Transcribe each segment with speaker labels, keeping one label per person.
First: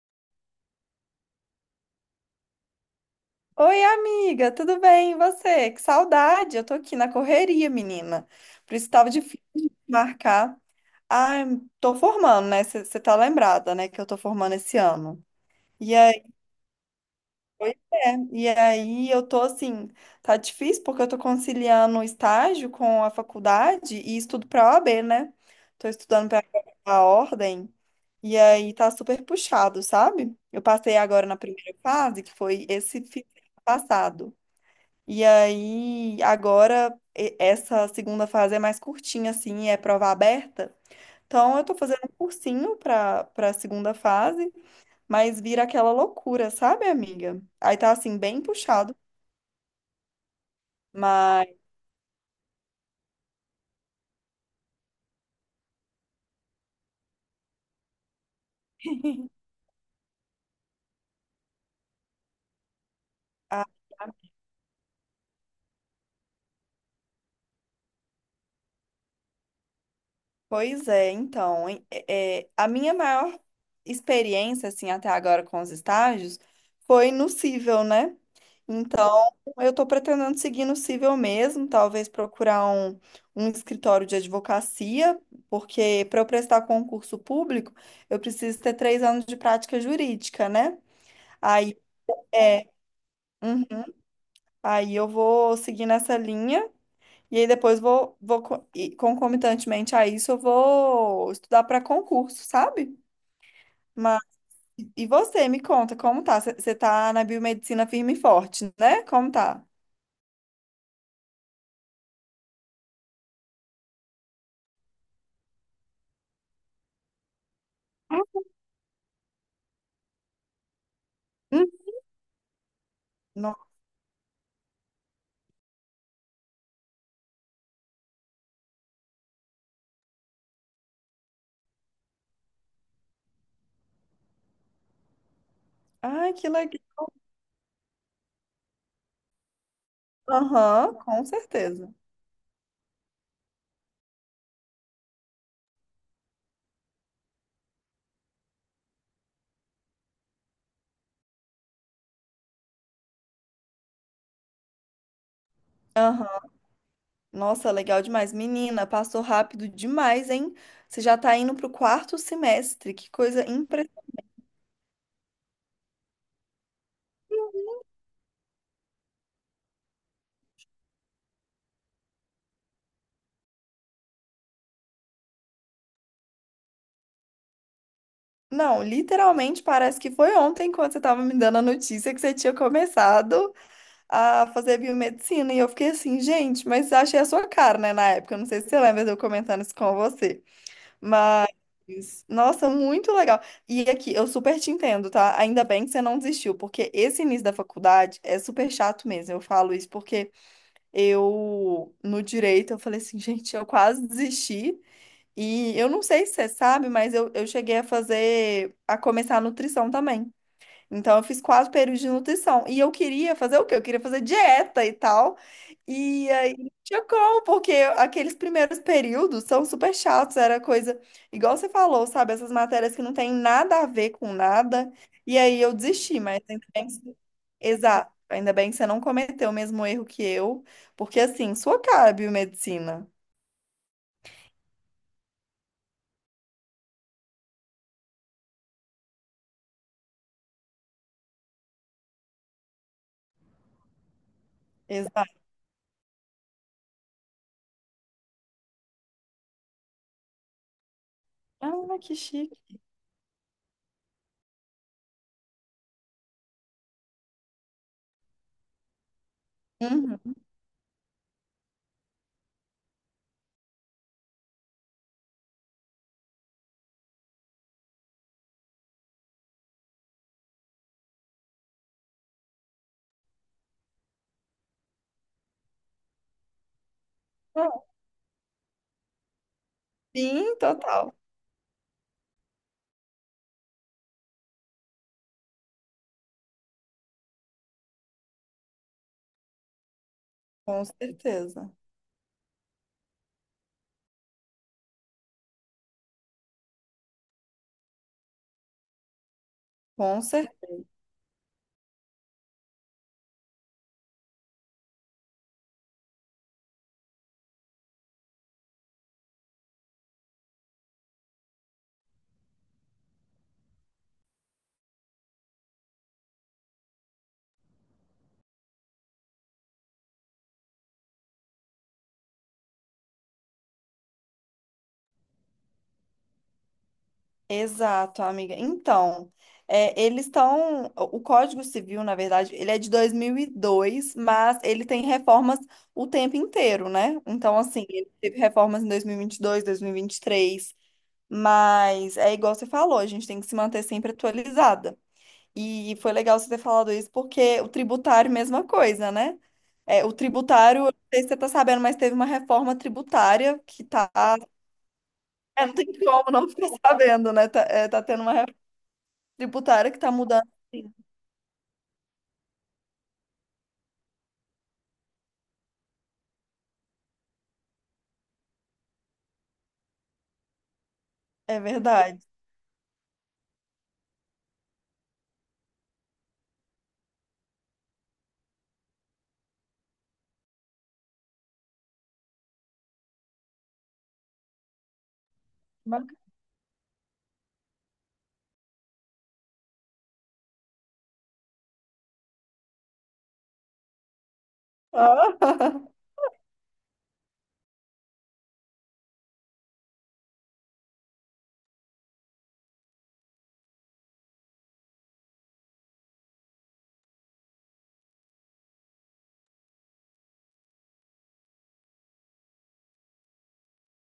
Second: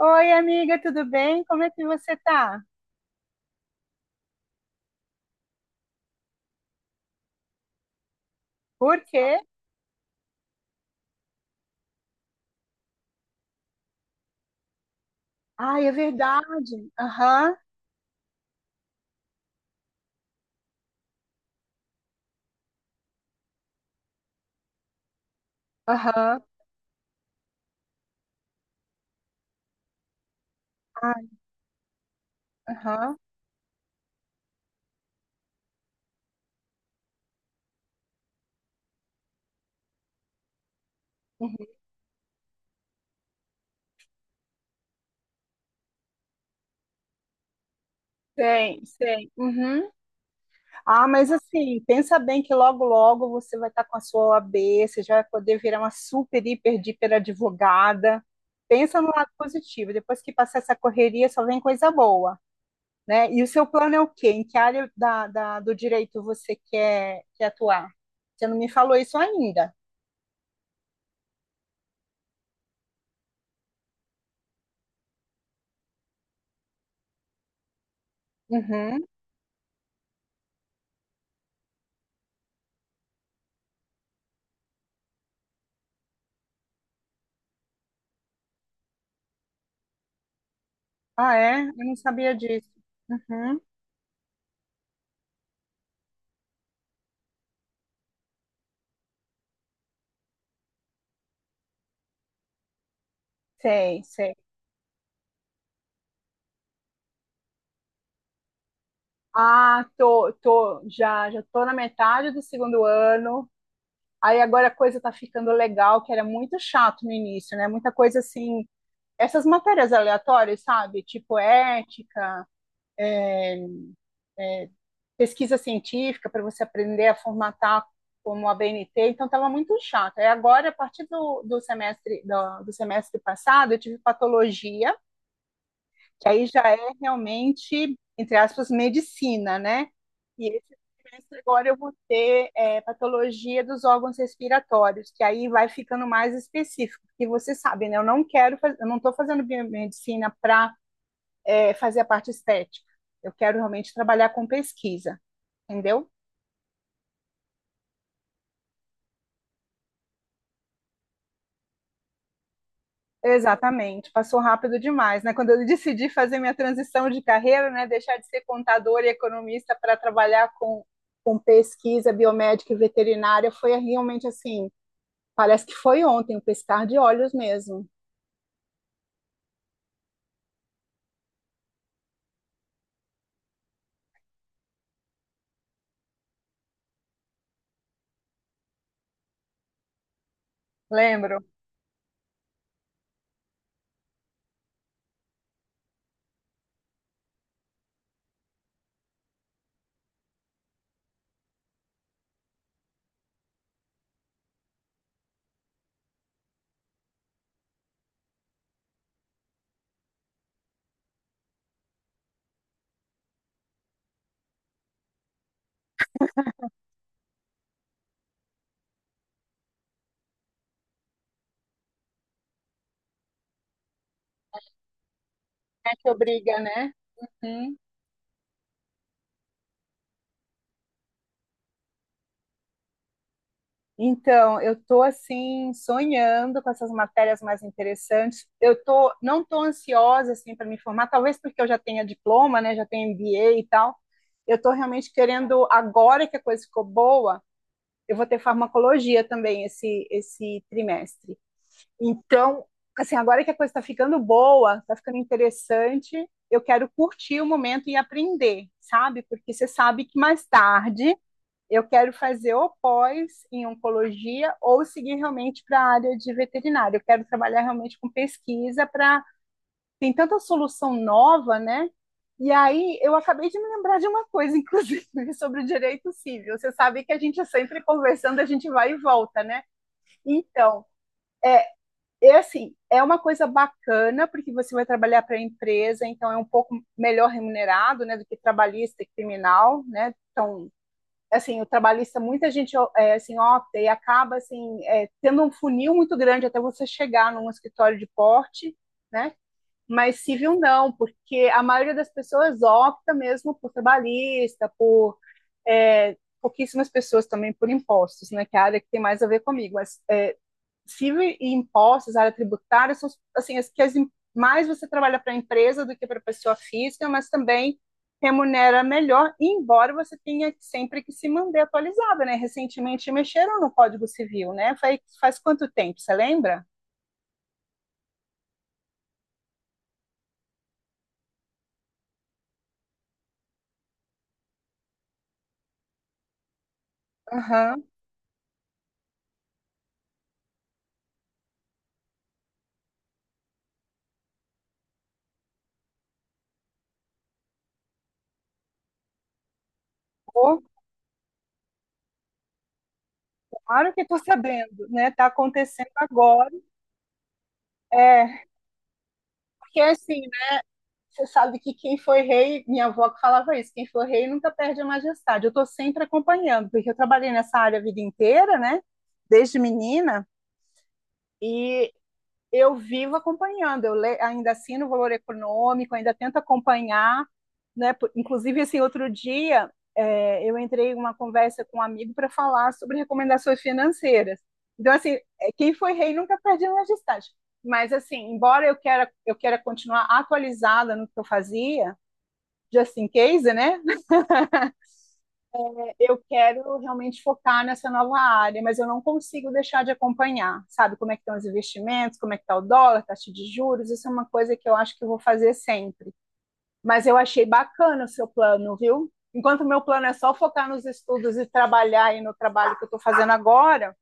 Speaker 1: Oi, amiga, tudo bem? Como é que você tá?
Speaker 2: Oi, amiga, tudo bem? E você? Que saudade! Eu tô aqui na correria, menina. Por isso
Speaker 1: Por
Speaker 2: tava
Speaker 1: quê?
Speaker 2: difícil de marcar. Ah, eu tô formando, né? Você tá lembrada, né? Que eu tô formando esse ano.
Speaker 1: Ai, é
Speaker 2: E aí,
Speaker 1: verdade. Aham,
Speaker 2: pois é. E aí eu tô assim, tá difícil porque eu tô conciliando o estágio com a faculdade e estudo pra OAB, né? Tô estudando
Speaker 1: aham,
Speaker 2: pra a ordem. E aí tá super puxado, sabe? Eu passei
Speaker 1: ai,
Speaker 2: agora na primeira fase, que foi esse
Speaker 1: aham.
Speaker 2: fim de semana passado. E aí, agora, essa segunda fase é mais curtinha, assim, é prova aberta. Então, eu
Speaker 1: Uhum.
Speaker 2: tô fazendo um cursinho pra segunda fase, mas vira aquela loucura, sabe, amiga? Aí tá, assim, bem
Speaker 1: Sei,
Speaker 2: puxado,
Speaker 1: sei. Uhum. Ah, mas
Speaker 2: mas
Speaker 1: assim, pensa bem que logo, logo você vai estar com a sua OAB, você já vai poder virar uma super, hiper, hiper advogada. Pensa no lado positivo. Depois que passar essa correria, só vem coisa boa, né? E o seu plano é o
Speaker 2: Ah,
Speaker 1: quê? Em que área do direito você quer atuar? Você não me falou isso ainda.
Speaker 2: pois é, então, a minha maior experiência, assim, até agora com os estágios foi no Cível, né?
Speaker 1: Uhum.
Speaker 2: Então, eu estou pretendendo seguir no Cível mesmo, talvez procurar um, um escritório de advocacia, porque para eu prestar concurso público, eu preciso ter 3 anos de prática jurídica, né?
Speaker 1: Ah, é?
Speaker 2: Aí,
Speaker 1: Eu não sabia
Speaker 2: é,
Speaker 1: disso. Uhum.
Speaker 2: uhum, aí eu vou seguir nessa linha. E aí depois e concomitantemente a isso, eu vou estudar para concurso, sabe?
Speaker 1: Sei,
Speaker 2: Mas,
Speaker 1: sei.
Speaker 2: e você, me conta, como tá? Você tá na biomedicina firme e forte, né? Como tá?
Speaker 1: Ah, tô, já tô na metade do segundo ano. Aí agora a coisa tá ficando legal, que era muito chato no início, né? Muita coisa assim, essas matérias aleatórias, sabe? Tipo
Speaker 2: Hum.
Speaker 1: ética, é,
Speaker 2: No-
Speaker 1: é, pesquisa científica para você aprender a formatar como a BNT, então estava muito chato. Aí agora, a partir do semestre do semestre passado, eu tive patologia, que
Speaker 2: Ai,
Speaker 1: aí
Speaker 2: que
Speaker 1: já
Speaker 2: legal.
Speaker 1: é realmente, entre aspas, medicina, né? E esse
Speaker 2: Aham, com
Speaker 1: semestre agora eu vou
Speaker 2: certeza.
Speaker 1: ter patologia dos órgãos respiratórios, que aí vai ficando mais específico, porque você sabe, né? Eu não quero, eu não estou fazendo biomedicina para fazer a parte estética. Eu quero realmente trabalhar com pesquisa, entendeu?
Speaker 2: Aham. Nossa, legal demais. Menina, passou rápido demais, hein? Você já tá indo pro quarto semestre. Que coisa impressionante.
Speaker 1: Exatamente, passou rápido demais, né? Quando eu decidi fazer minha transição de carreira, né, deixar de ser contador e economista para trabalhar com pesquisa biomédica e veterinária, foi realmente assim, parece que foi ontem, um piscar de olhos mesmo.
Speaker 2: Não, literalmente parece que foi ontem quando você tava me dando a notícia que você tinha começado a fazer biomedicina. E eu fiquei assim, gente, mas achei a sua cara, né, na época. Eu não sei se você lembra de eu comentando isso com você.
Speaker 1: Lembro,
Speaker 2: Mas, nossa, muito legal. E aqui, eu super te entendo, tá? Ainda bem que você não desistiu, porque esse início da faculdade é super chato mesmo. Eu falo isso porque eu, no direito, eu falei assim, gente, eu quase desisti. E eu não sei se você sabe, mas eu cheguei a fazer, a começar a nutrição também. Então, eu fiz 4 períodos de nutrição. E eu queria fazer o quê? Eu queria fazer dieta e tal. E aí, não tinha como, porque aqueles primeiros períodos são super chatos. Era coisa, igual você falou, sabe? Essas matérias que não tem nada a ver com nada. E aí, eu
Speaker 1: é que
Speaker 2: desisti, mas
Speaker 1: obriga,
Speaker 2: ainda bem
Speaker 1: né?
Speaker 2: que...
Speaker 1: Hum.
Speaker 2: Exato. Ainda bem que você não cometeu o mesmo erro que eu. Porque, assim, sua cara, biomedicina.
Speaker 1: Então, eu estou assim sonhando com essas matérias mais interessantes. Eu tô não estou ansiosa assim para me formar, talvez porque eu já tenha diploma, né? Já tenho MBA e tal. Eu estou realmente
Speaker 2: Exato.
Speaker 1: querendo agora que a coisa ficou boa, eu vou ter farmacologia também esse trimestre.
Speaker 2: Ah, que
Speaker 1: Então,
Speaker 2: chique.
Speaker 1: assim, agora que a coisa está ficando boa, está ficando interessante, eu quero curtir o momento e aprender, sabe? Porque você sabe que
Speaker 2: Uhum.
Speaker 1: mais tarde eu quero fazer ou pós em oncologia ou seguir realmente para a área de veterinária. Eu quero trabalhar realmente com pesquisa, para tem tanta solução nova, né? E aí eu acabei de me lembrar de uma coisa, inclusive, sobre o direito civil. Você sabe que a gente é sempre conversando, a gente vai e volta, né?
Speaker 2: Sim,
Speaker 1: Então,
Speaker 2: total.
Speaker 1: é assim, é uma coisa bacana porque você vai trabalhar para a empresa, então é um pouco melhor remunerado, né, do que trabalhista e criminal, né? Então,
Speaker 2: Com
Speaker 1: assim, o
Speaker 2: certeza.
Speaker 1: trabalhista, muita gente é, assim, opta e acaba assim, é, tendo um funil muito grande até você chegar num escritório de porte, né? Mas
Speaker 2: Com certeza.
Speaker 1: civil não, porque a maioria das pessoas opta mesmo por trabalhista, por é, pouquíssimas pessoas também por impostos, né? Que é a área que tem mais a ver comigo, mas civil e impostos, área tributária, são assim, mais você trabalha para a empresa do que para a pessoa física, mas também remunera melhor, embora você tenha sempre que se manter atualizada, né? Recentemente mexeram no Código Civil, né? Faz quanto tempo, você lembra?
Speaker 2: Exato, amiga. Então, é, eles estão. O Código Civil, na verdade, ele é de 2002, mas ele tem reformas o tempo inteiro, né? Então,
Speaker 1: Aham.
Speaker 2: assim, ele teve reformas em dois mil e vinte e dois, dois mil e vinte e três, mas é igual você falou, a gente tem que se manter sempre atualizada. E foi legal você ter falado isso, porque o tributário, mesma coisa, né? É, o
Speaker 1: Pô,
Speaker 2: tributário, eu não sei se você tá sabendo, mas teve uma reforma tributária que
Speaker 1: claro que
Speaker 2: tá.
Speaker 1: estou sabendo, né? Está
Speaker 2: É, não tem
Speaker 1: acontecendo
Speaker 2: como não
Speaker 1: agora.
Speaker 2: ficar sabendo, né? Tá, é, tá tendo uma
Speaker 1: É, porque
Speaker 2: tributária que tá
Speaker 1: assim,
Speaker 2: mudando. Sim.
Speaker 1: você sabe que quem foi rei, minha avó que falava isso, quem foi rei nunca perde a majestade. Eu estou sempre acompanhando, porque eu trabalhei nessa área a vida inteira, né? Desde menina,
Speaker 2: É
Speaker 1: e
Speaker 2: verdade.
Speaker 1: eu vivo acompanhando. Eu le... ainda assino o Valor Econômico, ainda tento acompanhar, né? Inclusive, assim, outro dia é, eu entrei em uma conversa com um amigo para falar sobre recomendações financeiras. Então, assim, é, quem foi
Speaker 2: Bacana.
Speaker 1: rei nunca perde a majestade. Mas, assim, embora eu queira continuar atualizada no que eu fazia, just in case, né? Eu quero realmente focar nessa nova área, mas eu não consigo deixar de acompanhar, sabe? Como é que estão os investimentos, como é que está o dólar, taxa de juros, isso é uma coisa que eu acho que eu vou fazer sempre. Mas eu achei bacana o seu plano, viu? Enquanto o meu plano é só focar nos estudos e trabalhar aí no trabalho que eu estou fazendo agora,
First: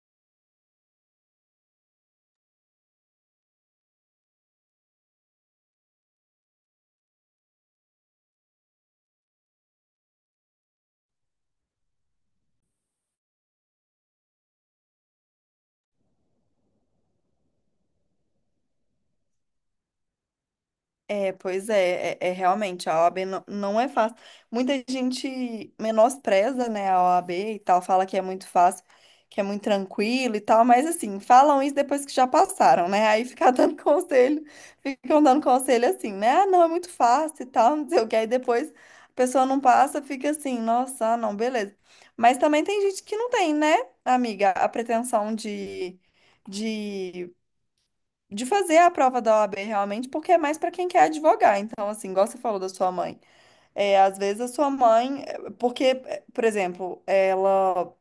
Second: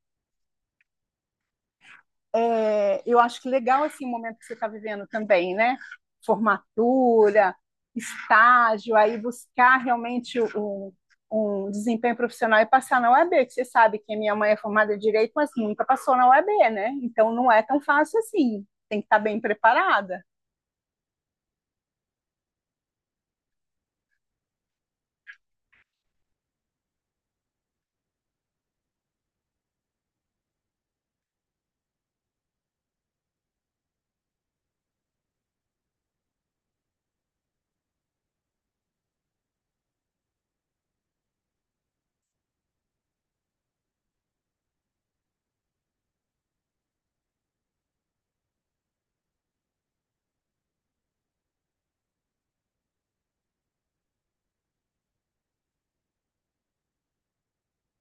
Speaker 1: é, eu acho que legal assim, o momento que você está vivendo também, né? Formatura, estágio, aí buscar realmente um, um desempenho profissional e passar na UAB, que você sabe que a minha mãe é formada em Direito, mas nunca passou na UAB, né? Então não é tão fácil assim, tem que estar bem preparada.
Speaker 2: É, pois é, é, é realmente, a OAB não, não é fácil. Muita gente menospreza, né, a OAB e tal, fala que é muito fácil, que é muito tranquilo e tal, mas assim, falam isso depois que já passaram, né? Aí ficar dando conselho, ficam dando conselho assim, né? Ah, não, é muito fácil e tal, não sei o que. Aí depois a pessoa não passa, fica assim, nossa, ah, não, beleza. Mas também tem gente que não tem, né, amiga, a pretensão de. De de fazer a prova da OAB realmente, porque é mais para quem quer advogar. Então, assim, igual você falou da sua mãe, é, às vezes a sua mãe, é, porque, é, por exemplo, ela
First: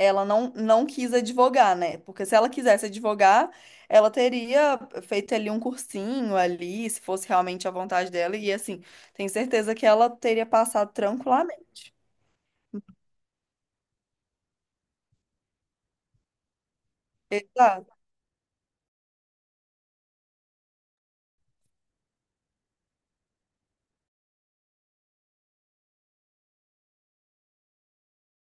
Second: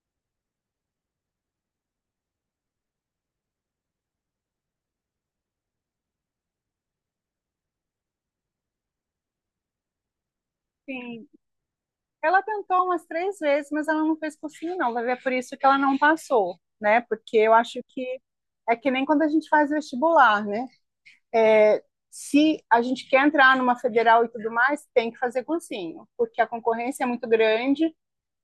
Speaker 2: ela não, não quis advogar, né? Porque se ela quisesse advogar, ela teria feito ali um cursinho ali, se fosse realmente a vontade dela, e assim, tenho certeza que ela teria passado
Speaker 1: Sim,
Speaker 2: tranquilamente.
Speaker 1: ela tentou umas três vezes, mas ela não fez cursinho, não. Vai ver é por isso que ela não passou, né? Porque eu acho
Speaker 2: Exato.
Speaker 1: que é que nem quando a gente faz vestibular, né? É, se a gente quer entrar numa federal e tudo mais, tem que fazer cursinho, porque a concorrência é muito grande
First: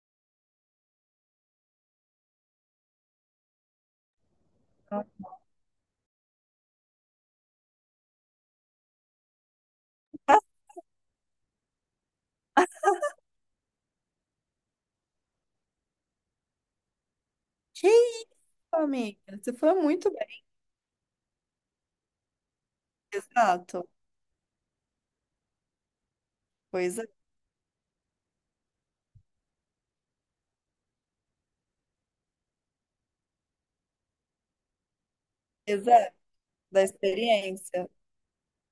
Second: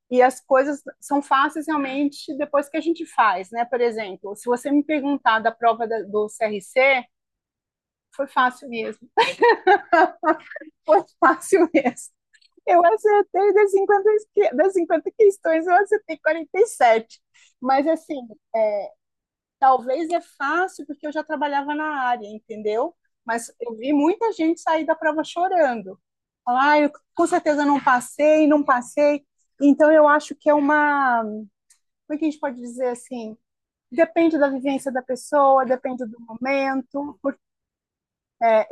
Speaker 1: e as coisas são fáceis realmente depois que a gente faz, né? Por exemplo, se você me perguntar da prova do CRC, foi fácil mesmo, foi fácil mesmo. Eu acertei das 50, das 50 questões, eu acertei 47. Mas,
Speaker 2: Que
Speaker 1: assim,
Speaker 2: isso, amiga? Você foi
Speaker 1: talvez
Speaker 2: muito
Speaker 1: é
Speaker 2: bem.
Speaker 1: fácil porque eu já trabalhava na área, entendeu? Mas eu
Speaker 2: Exato.
Speaker 1: vi muita gente sair da prova chorando. Falar, ah, eu
Speaker 2: Pois é,
Speaker 1: com certeza não passei, não passei. Então eu acho que é uma, como é que a gente pode dizer assim? Depende da vivência da pessoa, depende
Speaker 2: exato.
Speaker 1: do
Speaker 2: Da
Speaker 1: momento,
Speaker 2: experiência.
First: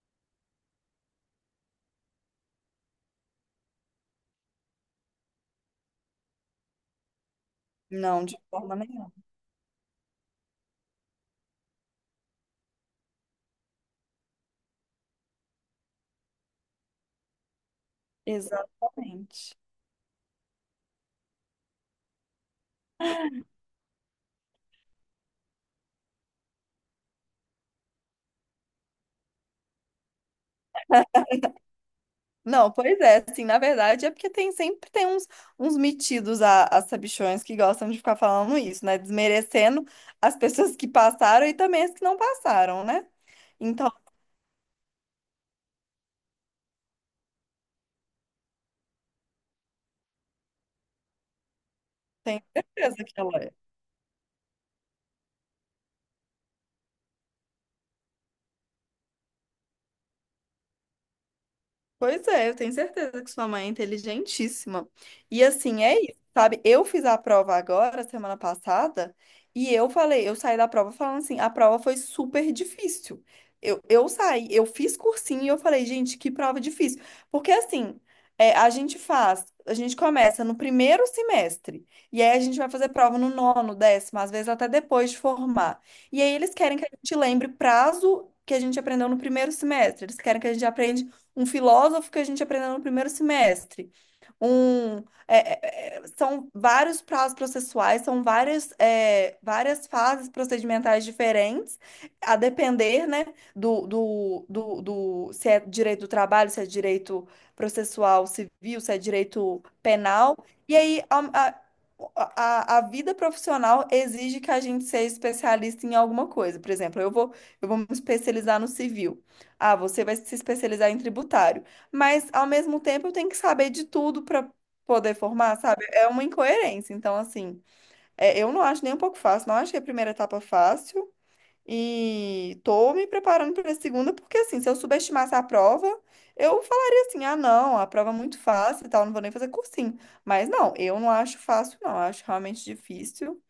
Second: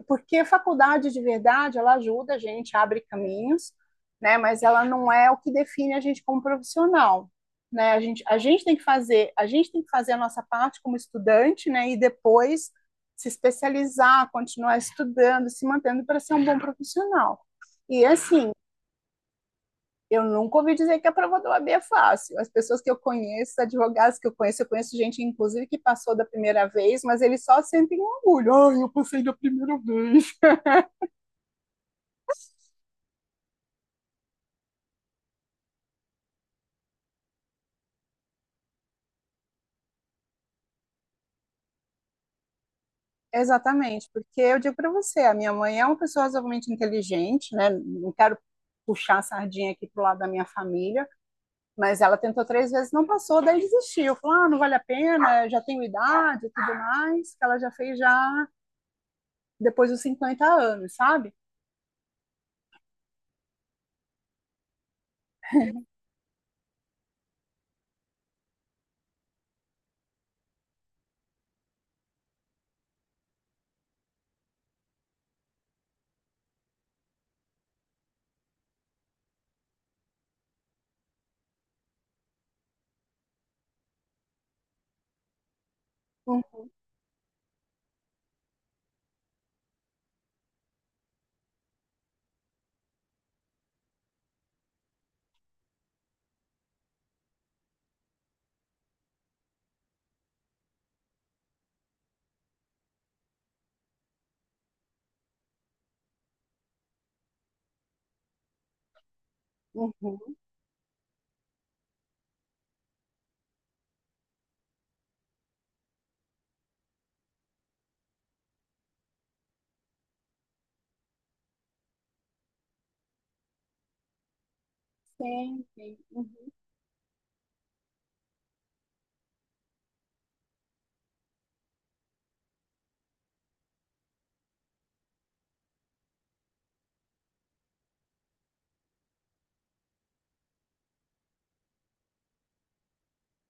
Speaker 1: porque a faculdade de verdade, ela ajuda a gente, abre caminhos, né? Mas ela não é o que define a gente como profissional, né? A gente,
Speaker 2: Não, de
Speaker 1: a gente
Speaker 2: forma
Speaker 1: tem que
Speaker 2: nenhuma.
Speaker 1: fazer, a gente tem que fazer a nossa parte como estudante, né? E depois se especializar, continuar estudando, se mantendo para ser um bom profissional. E assim,
Speaker 2: Exatamente.
Speaker 1: eu nunca ouvi dizer que a prova do AB é fácil. As pessoas que eu conheço, advogados que eu conheço gente, inclusive, que passou da primeira vez, mas eles só sentem um orgulho. Ai, eu passei da primeira vez.
Speaker 2: Não, pois é, assim, na verdade é porque tem sempre tem uns, metidos a sabichões que gostam de ficar falando isso, né? Desmerecendo as pessoas que passaram e também as que não passaram, né? Então,
Speaker 1: Exatamente, porque eu digo para você, a minha mãe é uma pessoa razoavelmente inteligente, né? Não quero puxar a sardinha aqui pro lado da minha família, mas ela
Speaker 2: tenho
Speaker 1: tentou três vezes,
Speaker 2: certeza
Speaker 1: não
Speaker 2: que ela
Speaker 1: passou,
Speaker 2: é.
Speaker 1: daí desistiu. Falou, ah, não vale a pena, eu já tenho idade e tudo mais, que ela já fez já depois dos 50 anos, sabe?
Speaker 2: Pois é, eu tenho certeza que sua mãe é inteligentíssima. E assim, é isso, sabe? Eu fiz a prova agora, semana passada, e eu falei, eu saí da prova falando assim, a prova foi super difícil. Eu saí, eu fiz cursinho e eu falei, gente, que prova difícil. Porque assim, é, a gente faz, a gente começa no primeiro semestre, e aí a gente vai fazer prova no nono, décimo, às vezes até depois de formar. E aí eles
Speaker 1: Uhum,
Speaker 2: querem que a gente lembre prazo que a gente aprendeu no primeiro semestre, eles querem que a gente aprenda um filósofo que a gente aprendeu no primeiro semestre. Um, são vários prazos processuais, são várias, é, várias fases procedimentais diferentes, a depender, né, se é direito do trabalho, se é direito processual civil, se é direito penal.
Speaker 1: uhum.
Speaker 2: E aí, a- a vida profissional exige que a gente seja especialista em alguma coisa. Por exemplo, eu vou me especializar no civil. Ah, você vai se especializar em tributário. Mas, ao mesmo tempo, eu tenho que saber de tudo para poder formar,
Speaker 1: Sim,
Speaker 2: sabe?
Speaker 1: sim.
Speaker 2: É uma
Speaker 1: Uhum.
Speaker 2: incoerência. Então, assim, é, eu não acho nem um pouco fácil. Não achei a primeira etapa fácil. E tô me preparando para a segunda, porque, assim, se eu subestimasse a prova, eu falaria assim: ah, não, a prova é muito fácil e tal, não vou nem fazer cursinho. Mas, não, eu não acho fácil, não. Eu acho realmente difícil.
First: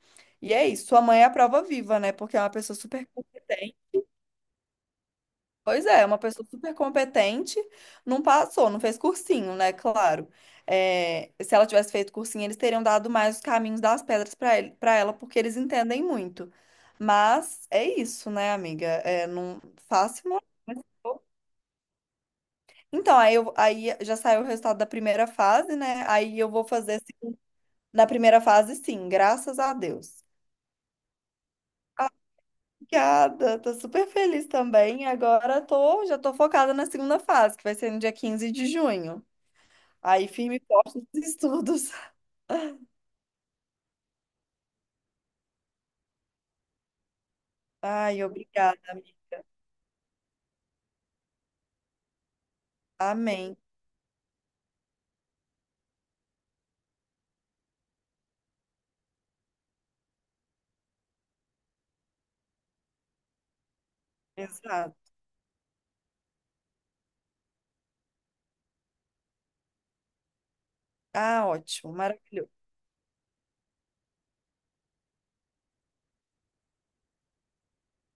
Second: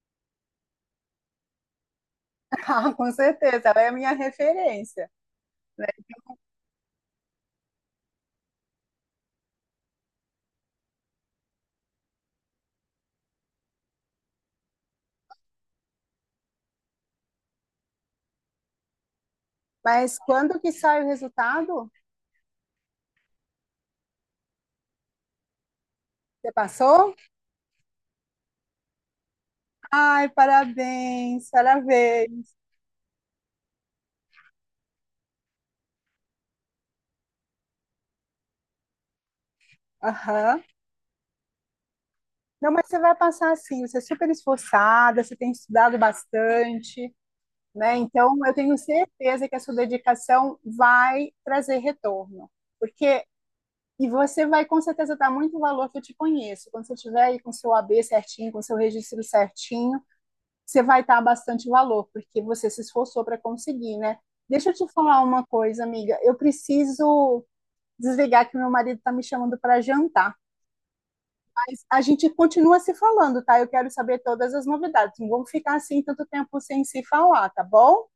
Speaker 2: E é isso. Sua mãe é a prova viva, né? Porque é uma pessoa
Speaker 1: Ah,
Speaker 2: super
Speaker 1: com certeza,
Speaker 2: competente.
Speaker 1: ela é a minha referência,
Speaker 2: Pois
Speaker 1: né?
Speaker 2: é, uma pessoa super competente, não passou, não fez cursinho, né? Claro. É, se ela tivesse feito cursinho, eles teriam dado mais os caminhos das pedras para ele, para ela, porque eles entendem muito. Mas é isso, né, amiga? É, não
Speaker 1: Mas
Speaker 2: fácil não. É.
Speaker 1: quando que sai o resultado?
Speaker 2: Então, aí já saiu o resultado da primeira fase, né? Aí eu
Speaker 1: Você
Speaker 2: vou fazer
Speaker 1: passou?
Speaker 2: assim, na primeira fase, sim, graças a Deus.
Speaker 1: Ai, parabéns,
Speaker 2: Ah,
Speaker 1: parabéns.
Speaker 2: obrigada, tô super feliz também. Agora tô, já tô focada na segunda fase, que vai ser no dia 15 de junho. Aí, firme
Speaker 1: Aham.
Speaker 2: e forte nos estudos.
Speaker 1: Não, mas você vai passar assim, você é super esforçada, você tem estudado bastante, né?
Speaker 2: Ai,
Speaker 1: Então, eu tenho
Speaker 2: obrigada, amiga.
Speaker 1: certeza que a sua dedicação vai trazer retorno. Porque,
Speaker 2: Amém.
Speaker 1: e você vai com certeza dar muito valor, que eu te conheço. Quando você estiver aí com seu AB certinho, com seu registro certinho, você vai dar bastante valor, porque você se esforçou para conseguir, né? Deixa eu te
Speaker 2: Exato.
Speaker 1: falar uma coisa, amiga. Eu preciso desligar, que meu marido está me chamando para jantar.
Speaker 2: Ah, ótimo,
Speaker 1: A gente
Speaker 2: maravilhoso.
Speaker 1: continua se falando, tá? Eu quero saber todas as novidades. Não vamos ficar assim tanto tempo sem se falar, tá bom?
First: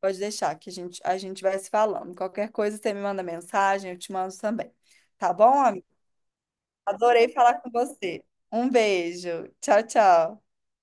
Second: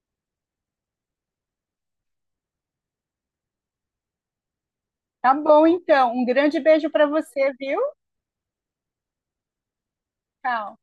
Speaker 2: Pode deixar que a gente vai se falando. Qualquer coisa, você me manda mensagem, eu te mando também. Tá
Speaker 1: Tá
Speaker 2: bom,
Speaker 1: bom,
Speaker 2: amiga?
Speaker 1: então. Um grande beijo para
Speaker 2: Adorei
Speaker 1: você,
Speaker 2: falar com
Speaker 1: viu?
Speaker 2: você. Um beijo. Tchau, tchau.
Speaker 1: Tchau.